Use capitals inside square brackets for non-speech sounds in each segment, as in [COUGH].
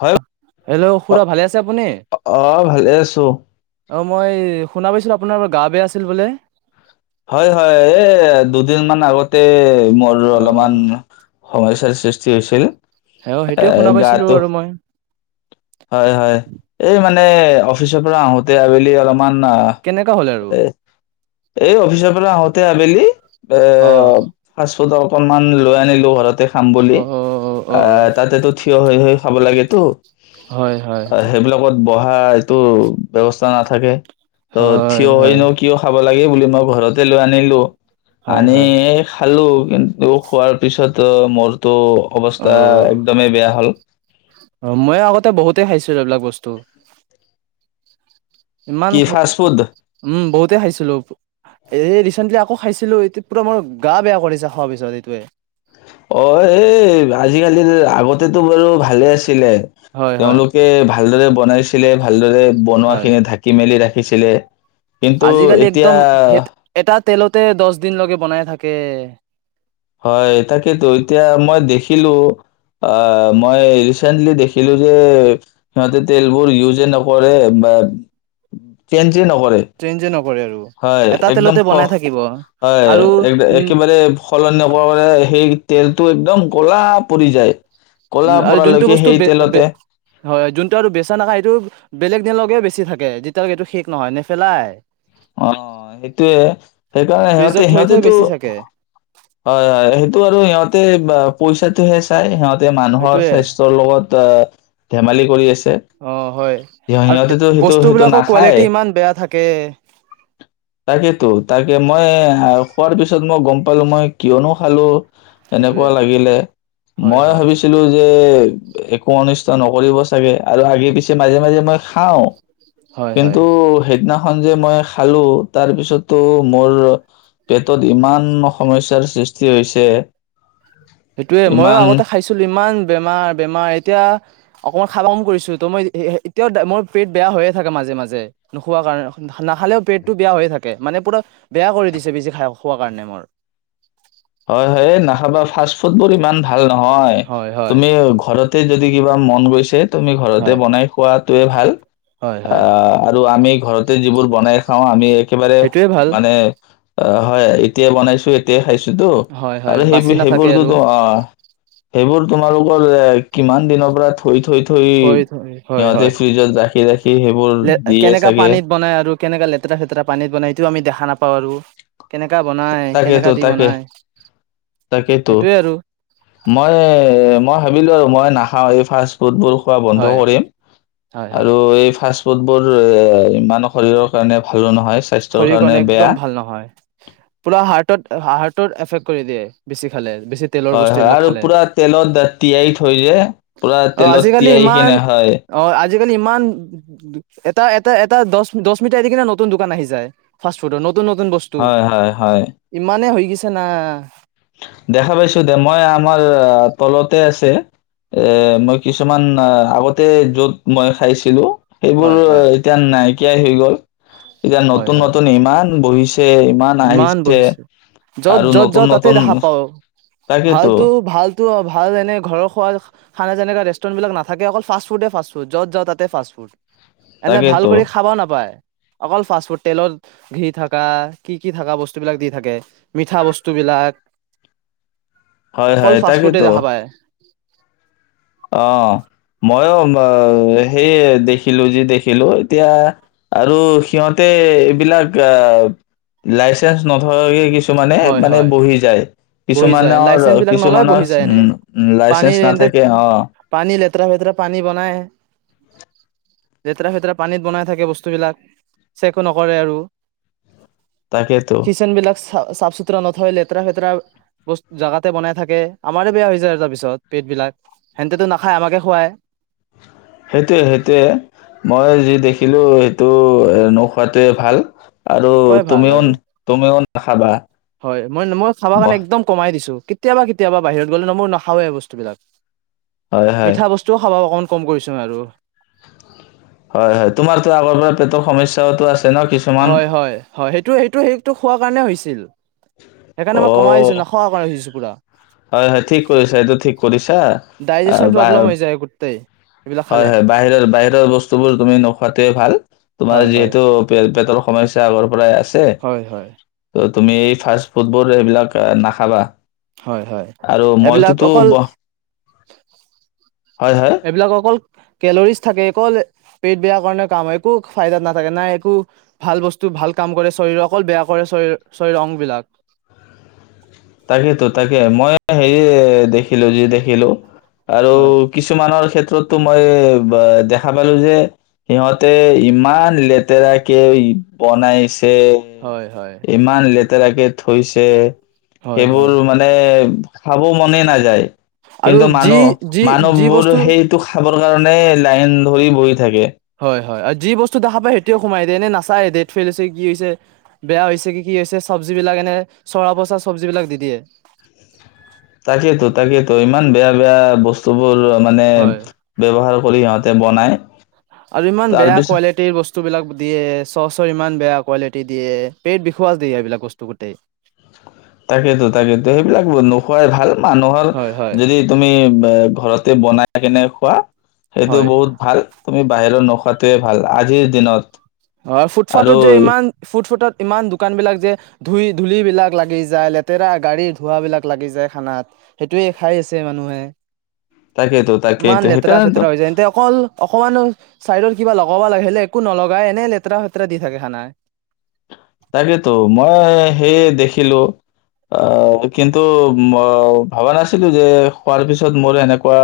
হয় হেল্ল, অ খুৰা ভালে আছে আপুনি। অ ভালে আছো অ', মই শুনা পাইছিলোঁ, আপোনাৰ বোলে গা বেয়া আছিল বোলে। হয়, হয়। এ দুদিন মান আগতে মোৰ অ অলপমান সমস্যাৰ সৃ সৃষ্টি হৈছিল। সেই অ', এ সেইটোৱে শুনা পাইছিলোঁ গাটো আৰু মই। হয়, হয়। এই মান মানে অচ অফিচৰ পৰা আহোতে, আবেলি অলপমান অহ কেনেকা হ'ল আৰু? এ এই অফিচৰ পৰা আহোঁতে, আবেলি অ এয় ফাচ ত তো, অকমান লৈ আনিলোঁ ঘৰত এতে কাম বুলি। অ অ এ তাতেতু থিয় হৈ হৈ খাব লাগে তো। হয়, হয়। সেইটো, ব্যৱস্থা নাথাকে। তো থিয় হয় ন', কিয় খাব লাগে বুলি মই ঘৰতে লৈ আনিলোঁ। হয় আনি, হয় এই খা খালো। কিন্তু খোৱাৰ পিছতো মোৰ তো অ অৱস্থা, একদমেই বেয়া হ'ল। বহুতেই খাইছো, এইবিলাক বস্তু ইমান কি খাই ফাষ্ট ফুড? উম, বহুতে খাইছিলোঁ এই ৰিচেণ্টলি আকৌ খাইছিলোঁ, এ পুৰা মোৰ গা বেয়া কৰিছে, খোৱাৰ পিছত এইটোৱে। আজিকালিৰ, আগতেতো বাৰু ভালে আছ ছিলে। হয় হয় তেওঁলোকে ভা ভালদৰে বনাইছিলে, ভালদৰে বনোৱা হয়। খিনি ঢাকি মেলি ৰাখি ৰাখিছিলে। কিন্তু আজিকালি এতিয়া একদম সেই এটা তেলতে দশ দিনলৈকে বনাই থাকে। হয়, তাকেতো, এতিয়া মই দেখিলো অ, মই ৰিচেন্টলি দেখিলো যে সিহঁতে তেলবোৰ ইউজে নকৰে বাত চে ঞ্জে নকৰে। ট্ৰেইন যে নকৰে আৰু হয়, এটা একদম তেলতে ক্ষহ বনাই থাকিব হয়, আৰু উম এক-একেবাৰে স সলনি নকৰাৰ বাবে, সেই তেলটো একদম কলা পৰি যায়। ক'লা উ আৰু যোনটো পৰালৈকে বস্তু সেই তেলতে হয় যোনটো আৰু বেচা নাখায় সটো বেলেগ এ লগগে বেছি থাকে যেতিয়ৈক এইটো শেষ নহয় নেপেলাই অ সেইটোয়ে সেইকাৰণে ফ্ৰিজত সিহতে থৈ থৈ সিহতেতটো বেচি থাকে হয় হয় সেইটো আৰু সিহঁতে বা পইচাটোহে চাই সিহঁত যাতে মানুহৰ সেইটোয়ে স্বাস্থ্যৰ লগত ধেমালি কৰি আছে অ হয় সিহ- সিহঁতেতো আৰু সেইটো বস্তু সেইটো বিলাকৰ নাখায় কোৱালিটি ইমান বেয়া থাকে তাকেতো তাকে মই খোৱাৰ পিছত মই গম পালো মই কিয়নো খালো সেইটোয়ে এনেকুৱা লাগিলে হয় মই হয় ভাবিছিলো যে একো অনিষ্ট নকৰিব চাগে আৰু আগে পিছে মাজে মাজে মই খাও হয় হয় কিন্তু সেইদিনা ম খ তাৰপিছ ম সেইটোৱে মইো ইমান আগতে খাইছিলো ইমান বেমাৰ বেমাৰ এতিয়া অকমান খাব কাম কৰিছো তো মই এতিয়াও মোৰ পেট বেয়া হৈয়ে থাকে মাজে মাজে নোখোৱা কাৰণে নাখালেও পেটটো বেয়া হৈয়ে থাকে মানে পুৰা বেয়া কৰি দিছে বেছি খাই খোৱা কাৰণে মোৰ হয় হয় নাখাবা ফাষ্ট ফুড বোৰ ইমান ভাল ভাল নহয় হয় হয় তুমি ঘৰত ততে যদি কিবা মন গৈছে তুমি ঘৰতে হয় বনাই খোৱাত টোৱে ভাল। হয় হয় অ', আৰু আমি ঘৰতে যিবোৰ বনাই খাওঁ আমি একেবাৰে সেইটোয়ে ভাল মানে অ', হয় এতিয়াই বনাইছো, এতিয়াই খাইছো। সেটো হয় হয় আৰু সেই বাচি নাথাকে সেইবোৰ আৰু য'ত অ', সেইবোৰ তোমালোকৰ এ কিমান দিনৰ পৰা থৈ থৈ থৈ, থৈ, হয়, সিহঁতে হয় ফ্ৰিজত ৰাখি ৰাখি সেইবোৰ দিয়ে কেনেকা চাগে পানীত বনাই আৰু কেনেকা লেতেৰা ফেতেৰা পানীত বনাই এইটো আমি দেখা নাপাওঁ। পাৰ তাকেইটো তাকে তাকেইটো সেইটোয়ে আৰু মই, মই ভাবিলোঁ আৰু মই নাখাওঁ এই ফাষ্ট ফুডবোৰ। খোৱা বন্ধ হয় কৰিম হয় হয় আৰু এই ফাষ্টফুড বোৰ এ ইমানৰ শৰীৰৰ কাৰণে ভালো নহয়। স্বাস্থ্যৰ শৰীৰখন কাৰণে একদম বেয়া ভাল নহয়। পুৰা হাৰ্টত, হাৰ্টৰ এফেক্ট কৰি দিয়ে, বেছি খালে। বেছি তেলৰ হয়, বস্তু হয় এইবিলাক আৰু খালে পুৰা তেলত তিয়াই থৈ যে পুৰা অ তেলত আজিকালি তিয়াই ইমান কিনে হয়। অ আজিকালি ইমান এটা, এটা, এটা দছ দছ মিটাৰ দি কিনে নতুন দোকান আহিছে। যায় ফাষ্ট ফুডত ন' নতুন, নতুন বস্তু হয় হয় হয় ইমানে হৈ গেছ বিচনা দেখা পাইছো দে মই আমাৰ তলতে আছে এ মই কিছুমান আগতে য'ত মই খাইছিলো। সেইবোৰ হয় হয় এতিয়া নাই। শকিয়াই হৈ গ'ল। এতিয়া হয় নতুন, হয় নতুন ইমান বহিছে ইমান আহিছে য'ত আৰু য'ত নতুন, যাওঁ নত তাতে দেখা পাওঁ ভালটো ভালটো ভাল এনে ঘৰৰ খোৱা খানা যেনেকা দে ষ্টুডেন্টবোৰ নাথাকে অকল ফাষ্ট ফুডে ফাষ্টফড যাওঁ তাতে ফাষ্ট ফুড। এনে ভাল তাকেতো কৰি খাব নাপায়। অকল ফাষ্ট ফুড তেলত ঘি থাকা কি কি থকা বস্তুবিলাক দি থাকে, মিঠা বস্তুবিলাক। হয়, অকল হয় ফাষ্ট ফুডে তাকেটো। দেখা পায় অ', ময়ো অ', সেয়ে দেখিলো যি দেখিলো এতিয়া আৰু সিহতে এইবিলাক লাইচেন্স অ', নথকা হয়ে কিছুমানে হয় মানে হয় বহি যায় বহি যায় কিছুমানৰ লাইচেন্স বিলাক নলয় বহি কিছুমানৰ যায় এনে উম পানী লাইচেন্ঞ্চ এন্তে নাথাকে অ পানী লেতেৰা ফেতেৰা পানী বনাই লেতেৰা ফেতেৰা পানীত বনাই থাকে বস্তুবিলাক চেকো নকৰে আৰু তাকেতো কিটচেন বিলাক চাফ চুথৰা নথয় লেতৰা ফেতৰা বস্তু জাগাতে বনাই থাকে আমাৰে বেয়া হৈ যায় আৰু তাৰপিছত পেট বিলাক সেহেন্তেটো নাখায় আমাকে খুৱায় সেইটোৱে সেইটোয়ে মই যি দেখি ছিলো সেইটো এ নোখোৱাটোৱে ভাল আৰু নোখোৱাই ভাল তুমিও আৰু তুমিও নাখাবা হয় মই মই খাবা অ কাৰণে একদম কমাই দিছো কেতিয়াবা কেতিয়াবা বাহিৰত গলে ন মই নাখাওে বস্তুবিলাক হয় হয় মিঠা বস্তুও খোৱা অকণ কম কৰিছো আৰু হয় হয় তোমাৰতো আগৰ পৰা পেটৰ সমস্যাও টো আছিল হয় হয় হয় সেইটোৱে সেইটোৱে সেইটো খোৱা কাৰণে হৈছিল সেই কাৰণে মই কমাই দিছো অ'। নাখোৱা কৰি দিছো কুকুৰা হয় হয় ঠিক কৰিছা এইটো ঠিক কৰিছা ডাইজেচন বা প্ৰব্লেম হৈ যায় গোটেই এইবিলাক হয় খালে হয় বাহিৰৰ বাহিৰৰ বস্তুবোৰ তুমি নোখোৱাটোৱে ভাল হয় তোমাৰ হয় যিহেতু পেটৰ সময় হৈছে আগৰ পৰাই হয় হয় ত তুমি এই ফ্ষ ফুটবল সেইবিলাক নাখাবা হয় হয় আৰু এইবিলাক মইতোতো অকল ব- হয় হয় এইবিলাক অকল কেলৰিজ থাকে অকল পেট বেয়া কাৰণে কাম হয় একো ফাইদাত নাথাকে নাই একো ভাল বস্তু ভাল কাম কৰে শৰীৰ অকল বেয়া কৰে শৰীৰ অংবলাক তাকেইেতো তাকে মই হেৰি দেখিলো যি দেখিলো আৰু হয় কিছুমানৰ ক্ষেত্ৰ ক্ষেত্ৰতো মই দেখা পালো যে সিহঁতে ইমান লেতেৰাক কেে বনাইছে হয় হয় ইমান ল তেৰাকে থৈছে হয় হয় সেইবোৰ মানে খাব মনেই নাযায় আৰু কিন্তু যি মানুহ যি যি মানুহবোৰ বস্তু সেইটো খাব কাৰণে লাইন ধৰি বহি থাকে হয় হয় আৰু যি বস্তু দেখা পায় সেইটোোৱে সোমাই দিয়ে এনে নাচায় ডেট ফেইল হৈছে কি হৈছে বেয়া হৈছে কি কি হৈছে চব্জ বিলাক এনে চৰা পচা চব্জ বিলাক দি দিয়ে তাকেইেতো তাকেইেতো ইমান বেয়া বেয়া বস্তু োৰ মানে হয় ব্যৱহাৰ কৰি সিহত তাতে বনায় আৰু ইমান বেয়া কোৱালিটিৰ বস্তু বিলাক দিয়ে চচৰ ইমান বেয়া কোৱালিটি দিয়ে পেট বিখোৱা যাতি এইবিলাক বস্তু গোটেই তাকেইতো তাকেইতো সেইবিলাক নোখোৱাই ভাল মানুহৰ হয় হয় যদি তুমি ঘৰত বনাই কেনে খোৱা সেইটো হয় বহুত ভাল তুমি বাহিৰত নোখোৱাটোৱে ভাল আজিৰ দিনত হয় ফুটপাঠত আৰু যে ইমান ফুট ফুটত ইমান দোকান বিলাক যে ধুই ধুলি বিলাক লাগি যায় লেতেৰা গাড়ীৰ ধোৱা বিলাক লাগি যায় খানাত সেইটোৱে খাই আছে মানুহে তাকেতো ইমান তাকেইতো লেতেৰা সেইকাৰণেতো ফেতেৰা হৈ যায় এতে অকল অকমানো চাইডত কিবা লগাব লাগিলে একো নলগাই এনে লেতেৰা ফেতেৰা দি থাকে খানা তাকেইতো মই সেইয়ে দেখিলো আহ কিন্তু ভাবা নাছিলো যে খোৱাৰ পিছত মোৰ এনেকুৱা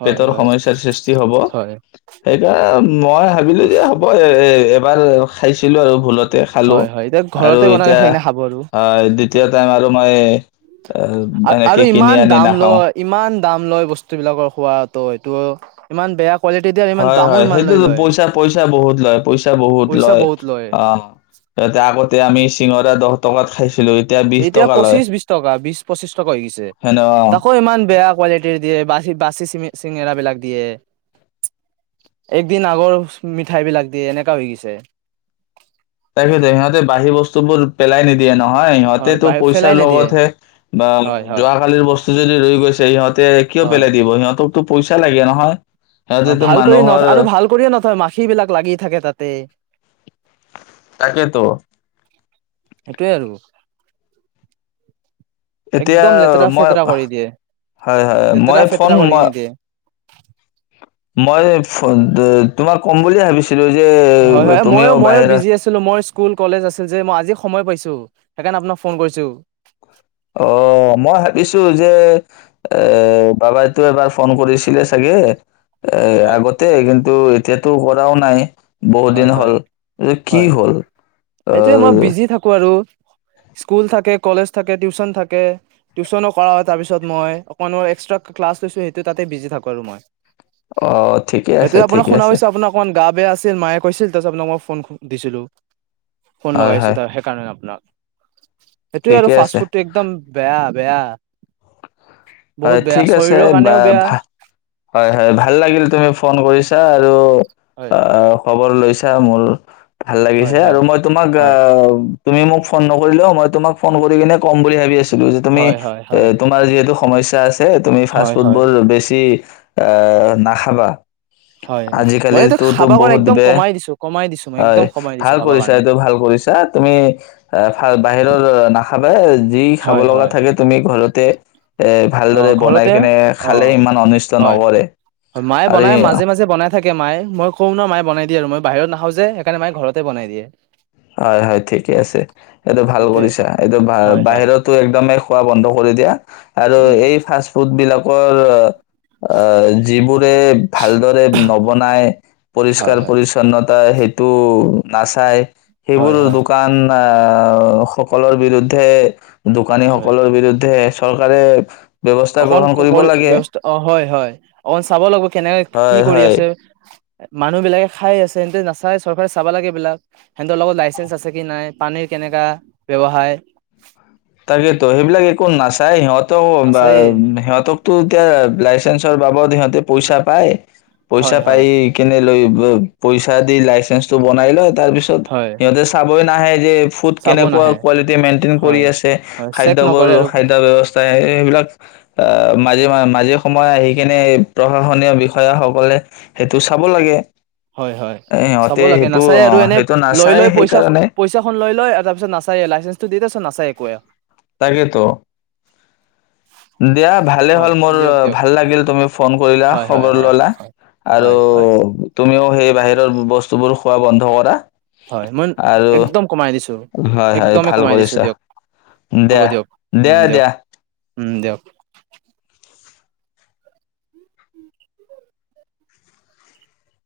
হয় পেটৰ হয়। সমস্যাৰ সৃষ্টি হ'ব হয় সেইকাৰণে মই ভাবিলো যে হ'ব এ এবাৰ খাইছো দিলো আৰু ভুলতে খালো হয় হয় এতিয়া আৰু ঘৰতে বনাই এতিয়া সেইকাৰণে খাব আৰু। অ দ্বিতীয় টাইম আৰু মান! হয়ে আৰু ইমান দাম নাখাও। লয় ইমান দাম লয় বস্তু বিলাকৰ খোৱাতো সেইটো ইমান বেয়া কোৱালিটি দিয়ে আৰু ইমান হয় দামো হয় ইমান লৈ সেইটোতো লয় পইচা পইচা বহুত লয় পইচা বহুত পইচা লয় বহুত অ তাতে আগতে আমি চিঙৰা দহ টকাত খাইছো এতিয়া পঁচিশ বিশ টকা বিশ পঁচিশ টকা হৈ গিছে হেন অ। তাকো ইমান বেয়া কোৱালিটিৰ দিয়ে বা বাচি চিনি চিঙেৰা বিলাক দিয়ে একদিন আগৰ মিঠাই বিলাক দিয়ে এনেকা হৈ গৈছে। তাৰপিছত সিহঁতে বাঢ়ী বস্তুবোৰ পেলাই নিদিয়ে নহয় হয় সিহঁতে তটো বাহিৰ ফেলাই পইচাৰ নিদিয়ে লগতহে বা হয় হয় যোৱাকালিৰ বস্তু যদি ৰৈ গৈছে সিহঁতে কিয় হয়। পেলাই দিব সিহঁতক তোক পইচা লাগে নহয়! অ সিহঁতেতো ভাল কৰি মানুহৰ নথই আৰু ভাল কৰিয়ে নথয় মাখি বিলাক লাগি থাকে তাতে! তাকেতো সেইটোৱে আৰু! এতিয়া একদম লেতেৰা মই ফেতেৰা কৰি দিয়ে হয় হয় লেতেৰা মই ফোন ফেতেৰা কৰি মই কিনে দিয়ে মই [UNINTELLIGIBLE] বুলিয়ে ভাবিছিলো যে হয় হয় মই তুমিও মই বাহিৰা বিজি আছিলো মই স্কুল কলেজ আছিল যে মই আজি সময় পাইছো সেইকাৰণে আপোনাক ফোন কৰিছোঁ। অ মই ভাবিছোঁ যে এ বাবাইটো এবাৰ ফোন কৰিছিলে চাগে এ হয় আগতে কিন্তু তেতিয়াটো কৰাও নাই! বহুত হয় দিন হ'ল, হয় অ কি হয় হ'ল, এইটোয়ে মই আহ? বিজি থাকো আৰু স্কুল থাকে কলেজ থাকে টিউচন থাকে, টিউচন কৰা হয় তাৰপিছত মই অকনু এক্স্ৰা ক্লাছ লৈছোঁ সেইটো তাতে বিজি থাকো আৰু মই। অ ঠিকে আছে সেইটোই আপোনাক ঠিকে আছে শুনাছো আপোনাৰ অকমান গা বেয়া আছিল মায়ে কৈছিল! তাৰ আপোনাক মই ফোন দিছিলো ফোন হয় লগাইছো হয় তাৰ সেইকাৰণে আপোনাক [UNINTELLIGIBLE] সেইটো আৰু ঠিকে আছে ফাষ্ট ফুডটো একদম বেয়া। বেয়া বহুত হয় বেয়া ঠিক আছে শৰীৰৰ বা কাৰণেও বেয়া ভাল, হয় হয় ভাল লাগিল তুমি ফোন কৰিছিলা। তই আৰু হয় অ খবৰ লৈছোঁ। পইচা মূৰলৈ ভাল হয় লাগিছে আৰু হয় মই তোমাক আহ হয় তুমি মোক ফোন নকৰিলেও, মই তোমাক ফোন কৰি কিনে কম বুলি ভাবি আছোঁ। যে তুমি হয় হয় এ হয় তোমাৰ যিহেতু? সমস্যা আছে। এ তুমি ফাষ্ট হয় ফুড হয় বোৰ বেছি এ নাখাবা। হয় মই এইটো আজিকালিতো খাব কাৰণে বহুত একদম বে কমাই দিছো কমাই দিছো মই হয়। একদম কমাই দিছো ভাল খাব কৰিছা কাৰণে এইটো ভাল কৰিছা। তুমি এ বাহিৰৰ না। খাবই যি খাব হয় লগা হয় থাকে তুমি ঘৰতে এ অ ভালদৰে বনাই ঘৰতে কিনে অ খালে। ইমান অনিষ্ট হয় নকৰে মায়ে আৰু বনাই মাজে মাজে বনাই থাকে মায় মই কওঁ ন মায় বনাই দিয়ে, আৰু মই বাহিৰত নাখাওঁ যে সেইকাৰণে মে ঘৰতে বনাই দিয়ে। হয় হয় ঠিকে আছে। এইটো ভাল সেইটোয়ে কৰিছাঁ এইটো হয় হয় বাহিৰতো একদমেই খোৱা বন্ধ কৰি দিয়া। আৰু উম এই ফাষ্ট ফুড বিলাক যিবোৰে ভালদৰে নবনায়, হয় পৰিষ্কাৰ হয় পৰি্ছন্নতা সেই তটো নাচাই হয় সেইবোৰ হয় দোকান আহ সকলৰ বিৰুদ্ধে দোকানী সকলৰ বিৰুদ্ধে চৰকাৰে এফ অকন কৰি ব্যৱস্থা অ হয় হয় অকণ চাব লাগিব কেনেকে কি হয় কৰি হয় আছে মানুহ বিলাকে খাই আছে সিহ নাচাই চৰকাৰে মানুহবিলাকে খাই আছে যে নাচাই চৰকাৰে চাবা লাগে এই বিলাক সিহঁতৰ লগত লাইচেন্ঞ্চ আছে কি নাই পানীৰ কেনেকা ব্যৱসায় তাইয়ত নাচায়েই বাৰু সিহঁতকো এতিয়াই চেন্ঞ্চৰ বাবদ সিঁহতে পইচা পায়। পইচা হয় পাই হয় কেনে লৈ পইচা দি লাইচেন্স টো বনাই লয় তাৰ পিছত হয় সিহঁতে চাব কৈ নাহে যে ফুড চাব কেনেকুৱা নাহে কোৱালিটি মেইনটেইন কৰি হয় আছে হয় চেক খাদ্য বোৰ নকৰে আৰু খাদ্য ব্যৱস্থাই এই সেইবিলাক আহ মাজে মাজে সময়ে এ আহি কিনে প্ৰশাসনীয় বিষয়াসকলে সেইটো চাব লাগে। হয় হয় এ, চাব সিহঁতে লাগে সেইটো নাচায় আৰু আহ, এনে সেইটো লৈ নাচায় লৈ পইচা সেইকাৰণে পইচাখন লৈ লয় আৰু তাৰ পিছত নাচায়ে লাইচেন্সটো দি তাৰ পিছত নাচায় ক তাকেতো দিয়া ভালে হয় হ'ল মোৰ দিয়ক দিয়ক ভাল লাগিল তুমি ফোন কৰিলা হয় হয় খবৰ হয় ললা আৰু হয় হয় তুমিও সেই বাহিৰৰ বস্তুবোৰ খোৱা বন্ধ কৰা হয় মই আৰু একদম কমাই দিছোঁ হয় হয় একদমেই ভাল কমাই দিছোঁ কৰিছা দিয়ক হ'ব দিয়া দিয়ক দিয়া দিয়ক দিয়া উম দিয়ক